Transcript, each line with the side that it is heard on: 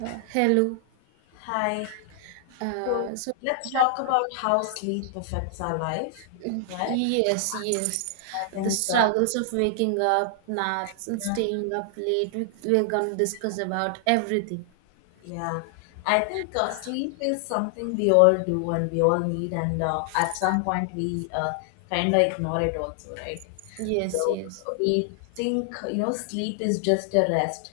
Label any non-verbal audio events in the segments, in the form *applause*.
right: Hello.
left: Hi. So
right: Uh, so,
left: let's talk about how sleep affects our life, right?
right: yes, yes.
left: I
right: The
left: think. uh,
right: struggles of waking up, naps, and
left: Yeah.
right: staying up late. We're going to discuss about everything.
left: yeah, I think, sleep is something we all do and we all need, and at some point we kind of ignore it also, right?
right: Yes,
left: So
right: yes,
left: we think, you know, sleep is just a rest.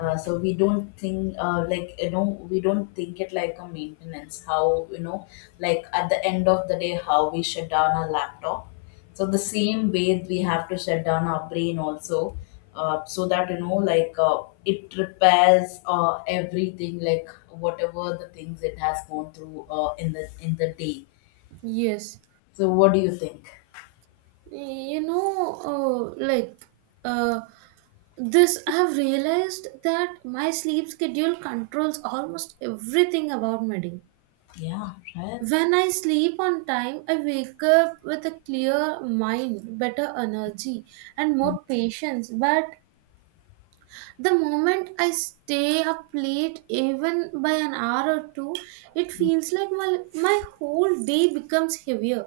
left: So we don't think, like, you know, we don't think it, like a maintenance. How, you know, like at the end of the day how we shut down our laptop, so the same way we have to shut down our brain also, so that, you know, like it repairs everything, like whatever the things it has gone through in the day.
right: yes.
left: So what do you think?
right: You know, uh, like, uh, I have realized that my sleep schedule controls almost everything about my day.
left: Yeah, right.
right: When I sleep on time, I wake up with a clear mind, better energy, and more patience. But the moment I stay up late, even by an hour or two, it feels like my whole day becomes heavier.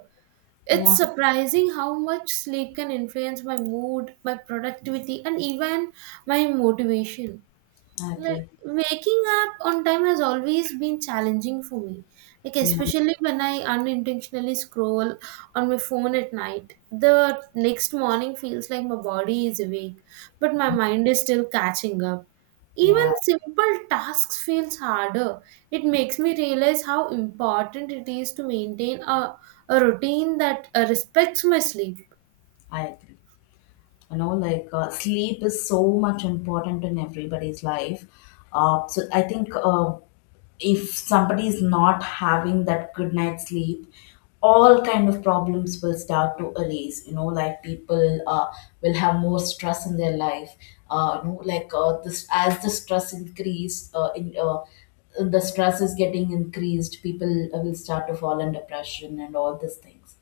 right: It's
left: Yeah,
right: surprising how much sleep can influence my mood, my productivity, and even my motivation.
left: I
right: Like
left: agree.
right: waking up on time has always been challenging for me. Like
left: Yeah,
right: especially when I unintentionally scroll on my phone at night. The next morning feels like my body is awake, but my mind is still catching up. Even
left: yeah,
right: simple tasks feels harder. It makes me realize how important it is to maintain a routine that respects my sleep.
left: I agree. You know, like, sleep is so much important in everybody's life. So I think, if somebody is not having that good night sleep, all kind of problems will start to arise. You know, like people will have more stress in their life. You know, like this, as the stress increase, in the stress is getting increased, people will start to fall in depression and all these things.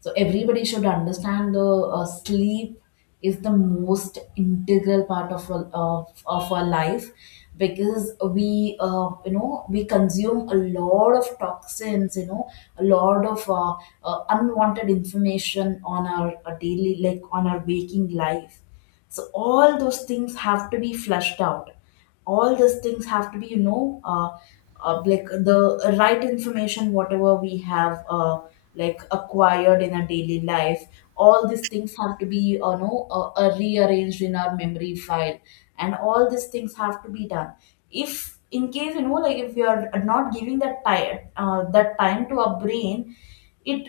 left: So everybody should understand the sleep is the most integral part of our, of our life, because we, you know, we consume a lot of toxins, you know, a lot of unwanted information on our daily, like on our waking life, so all those things have to be flushed out. All those things have to be, you know, like, the right information, whatever we have like acquired in our daily life. All these things have to be, you know, rearranged in our memory file, and all these things have to be done. If, in case, you know, like if you are not giving that time to our brain, it,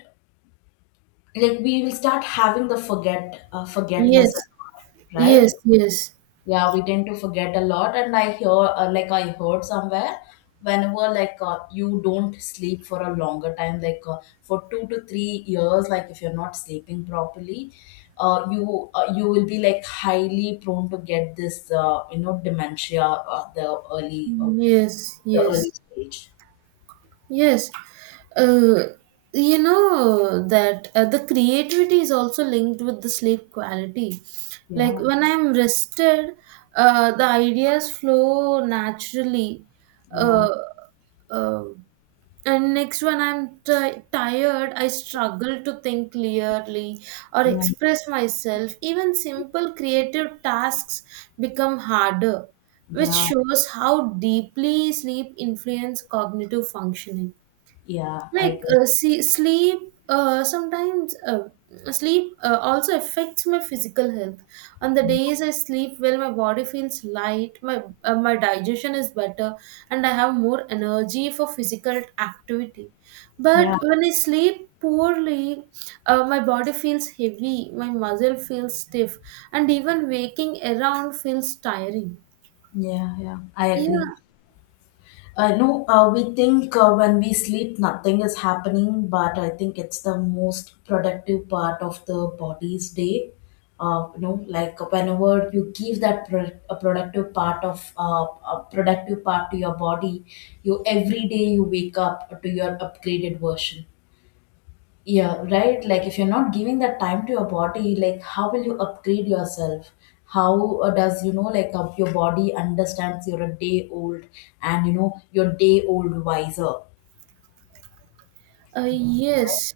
left: like, we will start having the forget, forgetness,
right: Yes,
left: right?
right: yes, yes,
left: Yeah, we tend to forget a lot. And I hear, like, I heard somewhere, whenever, like, you don't sleep for a longer time, like, for 2 to 3 years, like if you're not sleeping properly, uh, you you will be like highly prone to get this, you know, dementia, the early, uh,
right: yes,
left: the early
right: yes.
left: stage.
right: Yes, uh, you know that the creativity is also linked with the sleep quality. Like
left: Yeah,
right: when I'm rested, the ideas flow naturally.
left: yeah,
right: Uh, uh, and next, when I'm ti tired, I struggle to think clearly or
left: yeah,
right: express myself. Even simple creative tasks become harder, which
left: yeah,
right: shows how deeply sleep influences cognitive functioning.
left: yeah, I
right: Like
left: agree.
right: see, sleep sometimes sleep also affects my physical health. On the
left: Yeah,
right: days I sleep well, my body feels light, my digestion is better, and I have more energy for physical activity.
left: yeah,
right: But when I sleep poorly, my body feels heavy, my muscle feels stiff, and even waking around feels tiring.
left: yeah, yeah, I agree.
right: Yeah.
left: I know, we think when we sleep nothing is happening, but I think it's the most productive part of the body's day. You know, like whenever you give that a productive part to your body, you, every day, you wake up to your upgraded version, yeah, right. Like if you're not giving that time to your body, like how will you upgrade yourself? How does, you know, like, your body understands you're a day old, and, you know, you're day old wiser. Correct.
right: Yes,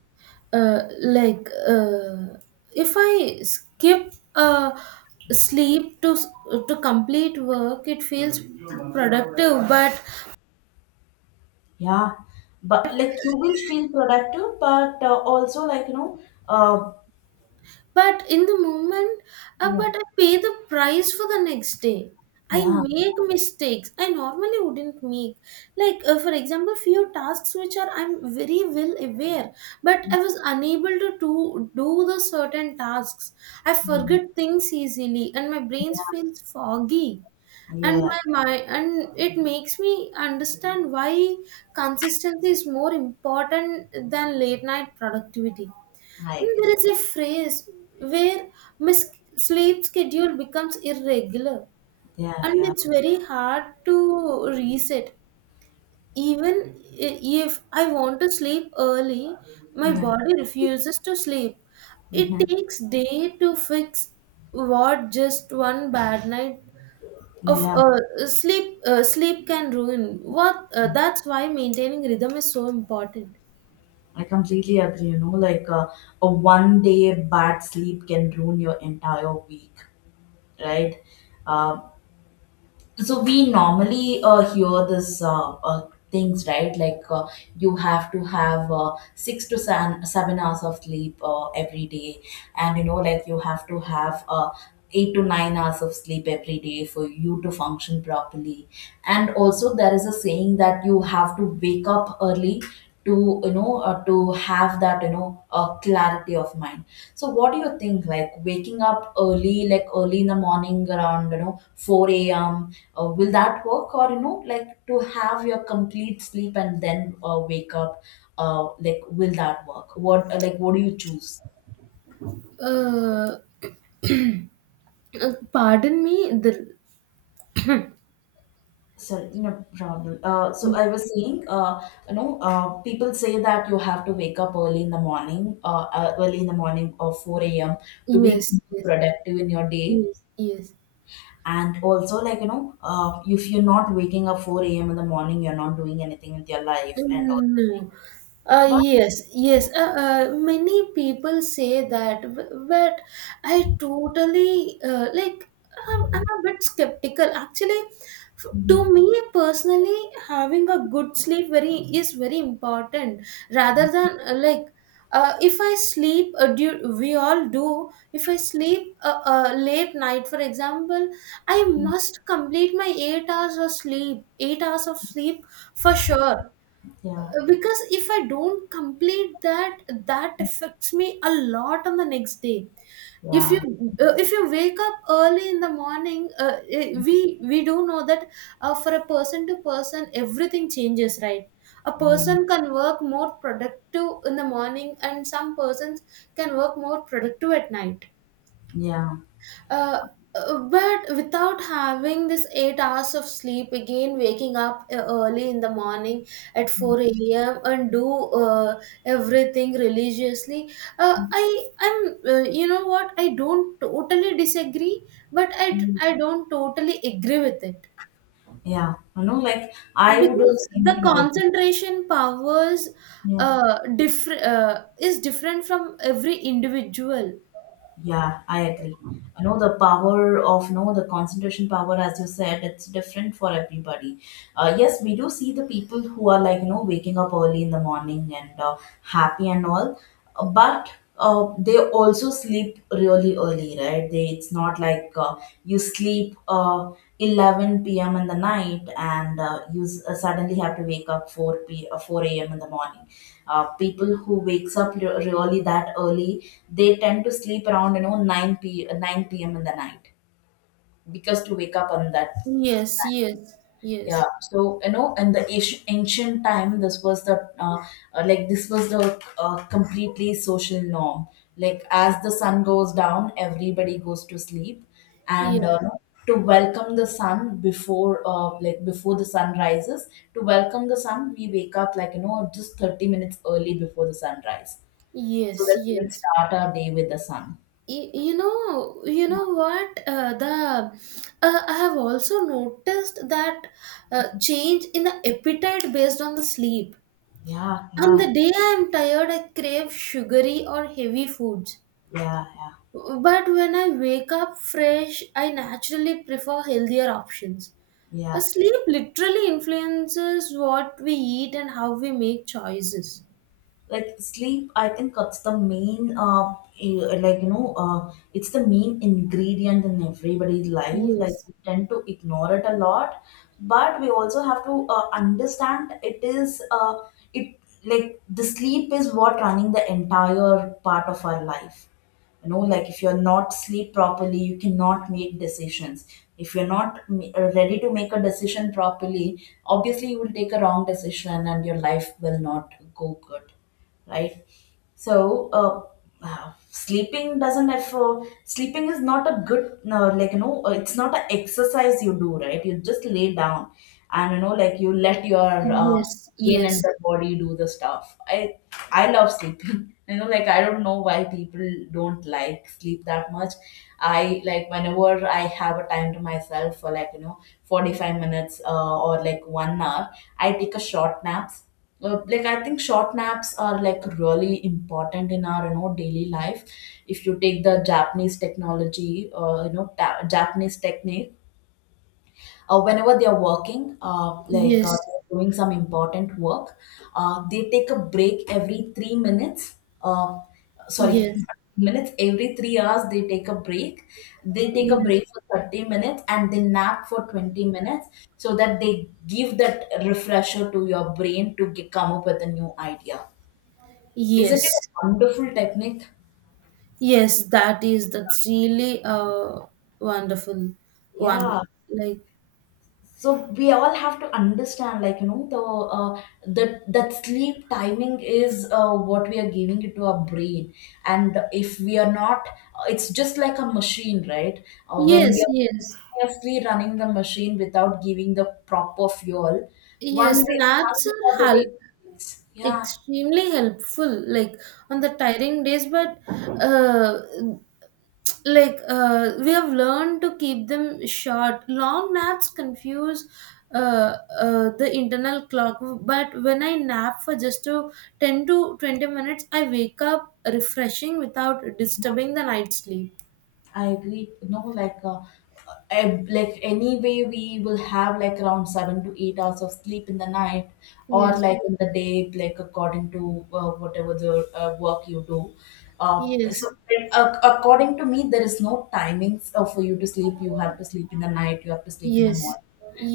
right: uh, like uh, if I skip sleep to complete work, it feels productive. But
left: Yeah, but like you will feel productive, but also, like, you know, uh,
right: but in the moment,
left: yeah,
right: but I pay the price for the next day. I
left: yeah,
right: make mistakes I normally wouldn't make. Like for example, few tasks which are I'm very well aware, but I was unable to do, do the certain tasks. I forget things easily and my brain
left: yeah,
right: feels foggy, and
left: yeah,
right: my mind. And it makes me understand why consistency is more important than late night productivity.
left: I
right: Hmm. There
left: agree.
right: is a phrase where my s- sleep schedule becomes irregular
left: Yeah,
right: and
left: yeah,
right: it's very hard to reset. Even i- if I want to sleep early, my
left: yeah,
right: body refuses to sleep. It
left: yeah,
right: takes day to fix what just one bad night of
left: yeah.
right: sleep can ruin. What That's why maintaining rhythm is so important.
left: I completely agree. You know, like, a one day bad sleep can ruin your entire week, right? Uh, so we normally hear this, things, right? Like, you have to have 6 to seven hours of sleep every day, and, you know, like, you have to have 8 to 9 hours of sleep every day for you to function properly. And also, there is a saying that you have to wake up early to, you know, to have that, you know, clarity of mind. So what do you think, like waking up early, like early in the morning around, you know, 4 a.m.? Will that work? Or, you know, like, to have your complete sleep and then wake up, like will that work? What, like, what do you choose?
right: Uh, uh, Pardon me. The
left: Sorry, no problem. So I was saying, you know, people say that you have to wake up early in the morning, early in the morning, or 4 a.m., to be
right: Yes, yes,
left: productive in your day.
right: yes, yes.
left: And also, like, you know, if you're not waking up 4 a.m. in the morning, you're not doing anything with your life, and all
right: Mm,
left: this thing.
right: no.
left: But
right: Yes, yes. Many people say that, but I totally I'm a bit skeptical. Actually, to me personally, having a good sleep very is very important. Rather than if I sleep, we all do. If I sleep late night, for example, I must complete my 8 hours of sleep. 8 hours of sleep for sure,
left: yeah,
right: because if I don't complete that, that affects me a lot on the next day. if you
left: yeah,
right: if you wake up early in the morning, we do know that for a person to person everything changes, right? A
left: yeah,
right: person can work more productive in the morning, and some persons can work more productive at night.
left: yeah.
right: uh, but without having this 8 hours of sleep, again waking up early in the morning at 4 a.m. and do everything religiously, I I'm you know what, I don't totally disagree, but i
left: Mm,
right: i don't totally agree with it
left: yeah. You know, like, I would do
right: because
left: the
right: the
left: same thing also.
right: concentration powers
left: Yeah,
right: is different from every individual.
left: yeah, I agree. You know, the power of, no, the concentration power, as you said, it's different for everybody. Yes, we do see the people who are, like, you know, waking up early in the morning and, happy and all, but, they also sleep really early, right? They, it's not like, you sleep, 11 p.m. in the night, and, suddenly have to wake up 4 p. Uh, 4 a.m. in the morning. People who wakes up really that early, they tend to sleep around, you know, 9 p. 9 p.m. in the night, because to wake up on that
right: Yes, yes,
left: time.
right: yes,
left: Yeah, so, you know, in the ancient time, this was the, like, this was the, completely social norm. Like, as the sun goes down, everybody goes to sleep, and,
right: yes.
left: to welcome the sun before, like before the sun rises. To welcome the sun, we wake up, like, you know, just 30 minutes early before the sunrise, so
right: Yes,
left: that we can
right: yes.
left: start our day with the sun.
right: You know what? The I have also noticed that change in the appetite based on the sleep.
left: Yeah,
right: On
left: yeah,
right: the day I am tired, I crave sugary or heavy foods.
left: yeah, yeah,
right: But when I wake up fresh, I naturally prefer healthier options.
left: yeah.
right: Sleep literally influences what we eat and how we make choices.
left: Like, sleep, I think, it's the main, like, you know, it's the main ingredient in everybody's life. Like,
right: Yes,
left: we tend to ignore it a lot, but we also have to understand, it is, it like, the sleep is what running the entire part of our life. You know, like, if you're not sleep properly, you cannot make decisions. If you're not ready to make a decision properly, obviously you will take a wrong decision and your life will not go good, right? So, sleeping doesn't have, sleeping is not a good, like, you know, it's not an exercise you do, right. You just lay down, and, you know, like, you let your,
right: yes,
left: brain and
right: yes,
left: the body do the stuff. I love sleeping. *laughs* You know, like, I don't know why people don't like sleep that much. I, like, whenever I have a time to myself for, like, you know, 45 minutes, or like one hour, I take a short naps, like, I think short naps are, like, really important in our, you know, daily life. If you take the Japanese technology, you know, Japanese technique, whenever they are working, like,
right: yes,
left: they're doing some important work, they take a break every 3 minutes. Uh, Sorry,
right: yes,
left: *laughs* minutes, every 3 hours they take a break. They take a
right: yes.
left: break for 30 minutes and they nap for 20 minutes, so that they give that refresher to your brain to get, come up with a new idea. Isn't it
right: Yes,
left: a wonderful technique?
right: yes, that is, that's really a wonderful one.
left: Yeah.
right: Like
left: So we all have to understand, like, you know, the, that, sleep timing is, what we are giving it to our brain, and if we are not, it's just like a machine, right? When
right: yes,
left: we are
right: yes,
left: continuously running the machine without giving the proper fuel,
right: yes.
left: one
right: Naps
left: day
right: are
left: the day
right: hel
left: it breaks. Yeah,
right: extremely helpful, like on the tiring days. But uh, we have learned to keep them short. Long naps confuse the internal clock, but when I nap for just 10 to 20 minutes, I wake up refreshing without disturbing the night sleep.
left: I agree. No, like, like, anyway, we will have, like, around 7 to 8 hours of sleep in the night, or
right: Yes,
left: like in the day, like, according to whatever the work you do. Uh, so
right: yes,
left: uh, according to me, there is no timings for you to sleep. You have to sleep in the night, you have to sleep in the
right: yes,
left: morning,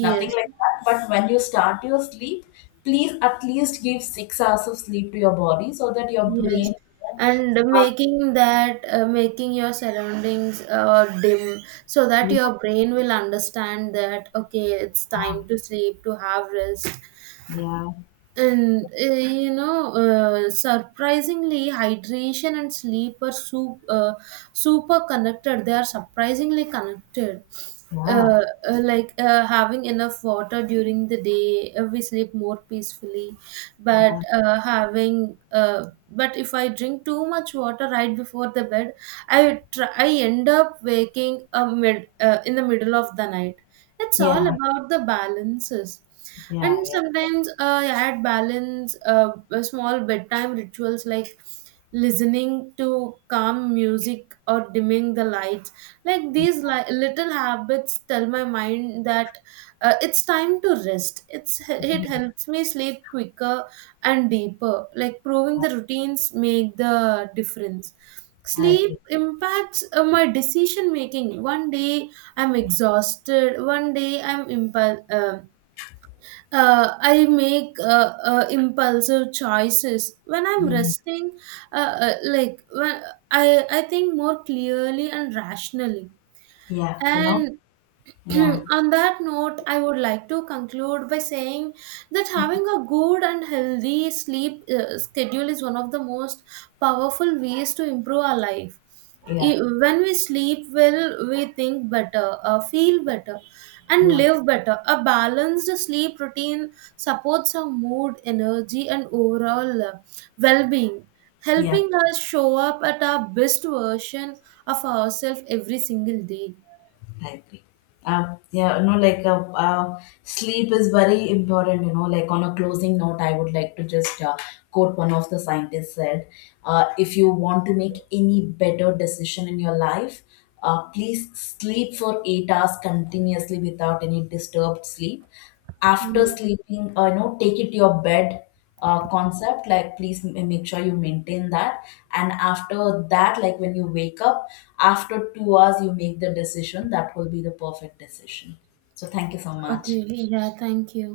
left: nothing like that. But when you start your sleep, please at least give 6 hours of sleep to your body so that your
right: yes.
left: brain, you know,
right: And
left: starts.
right: making that, making your surroundings dim, so that
left: Yeah.
right: your brain will understand that okay, it's time to sleep to have rest.
left: Yeah.
right: And you know, surprisingly, hydration and sleep are super connected. They are surprisingly connected.
left: Yeah,
right: Uh, Having enough water during the day, we sleep more peacefully. But
left: yeah,
right: but if I drink too much water right before the bed, I end up waking mid in the middle of the night. It's all
left: yeah,
right: about the balances.
left: yeah,
right: And
left: yeah,
right: sometimes I add balance, small bedtime rituals like listening to calm music or dimming the lights. Like these little habits tell my mind that it's time to rest. It helps me sleep quicker and deeper. Like proving
left: yeah,
right: the routines make the difference.
left: I
right: Sleep
left: agree.
right: impacts my decision making. One day I'm exhausted. One day I'm impul impulse, I make impulsive choices when I'm
left: Yeah,
right: resting. Like when I think more clearly and rationally.
left: yeah, you know,
right: And *clears throat*
left: yeah,
right: on that note, I would like to conclude by saying that having a good and healthy sleep schedule is one of the most powerful ways to improve our life.
left: yeah,
right: When we sleep well, we think better, feel better, and
left: yeah,
right: live better. A balanced sleep routine supports our mood, energy, and overall well being,
left: yeah,
right: helping us show up at our best version of ourselves every single day.
left: I agree. Yeah, you know, like, sleep is very important. You know, like, on a closing note, I would like to just quote one of the scientists said, "If you want to make any better decision in your life, please sleep for 8 hours continuously without any disturbed sleep. After
right: Yes.
left: sleeping, you know, take it to your bed concept, like please make sure you maintain that, and after that, like when you wake up after 2 hours, you make the decision, that will be the perfect decision." So thank you so
right: Okay.
left: much.
right: Yeah. Thank you.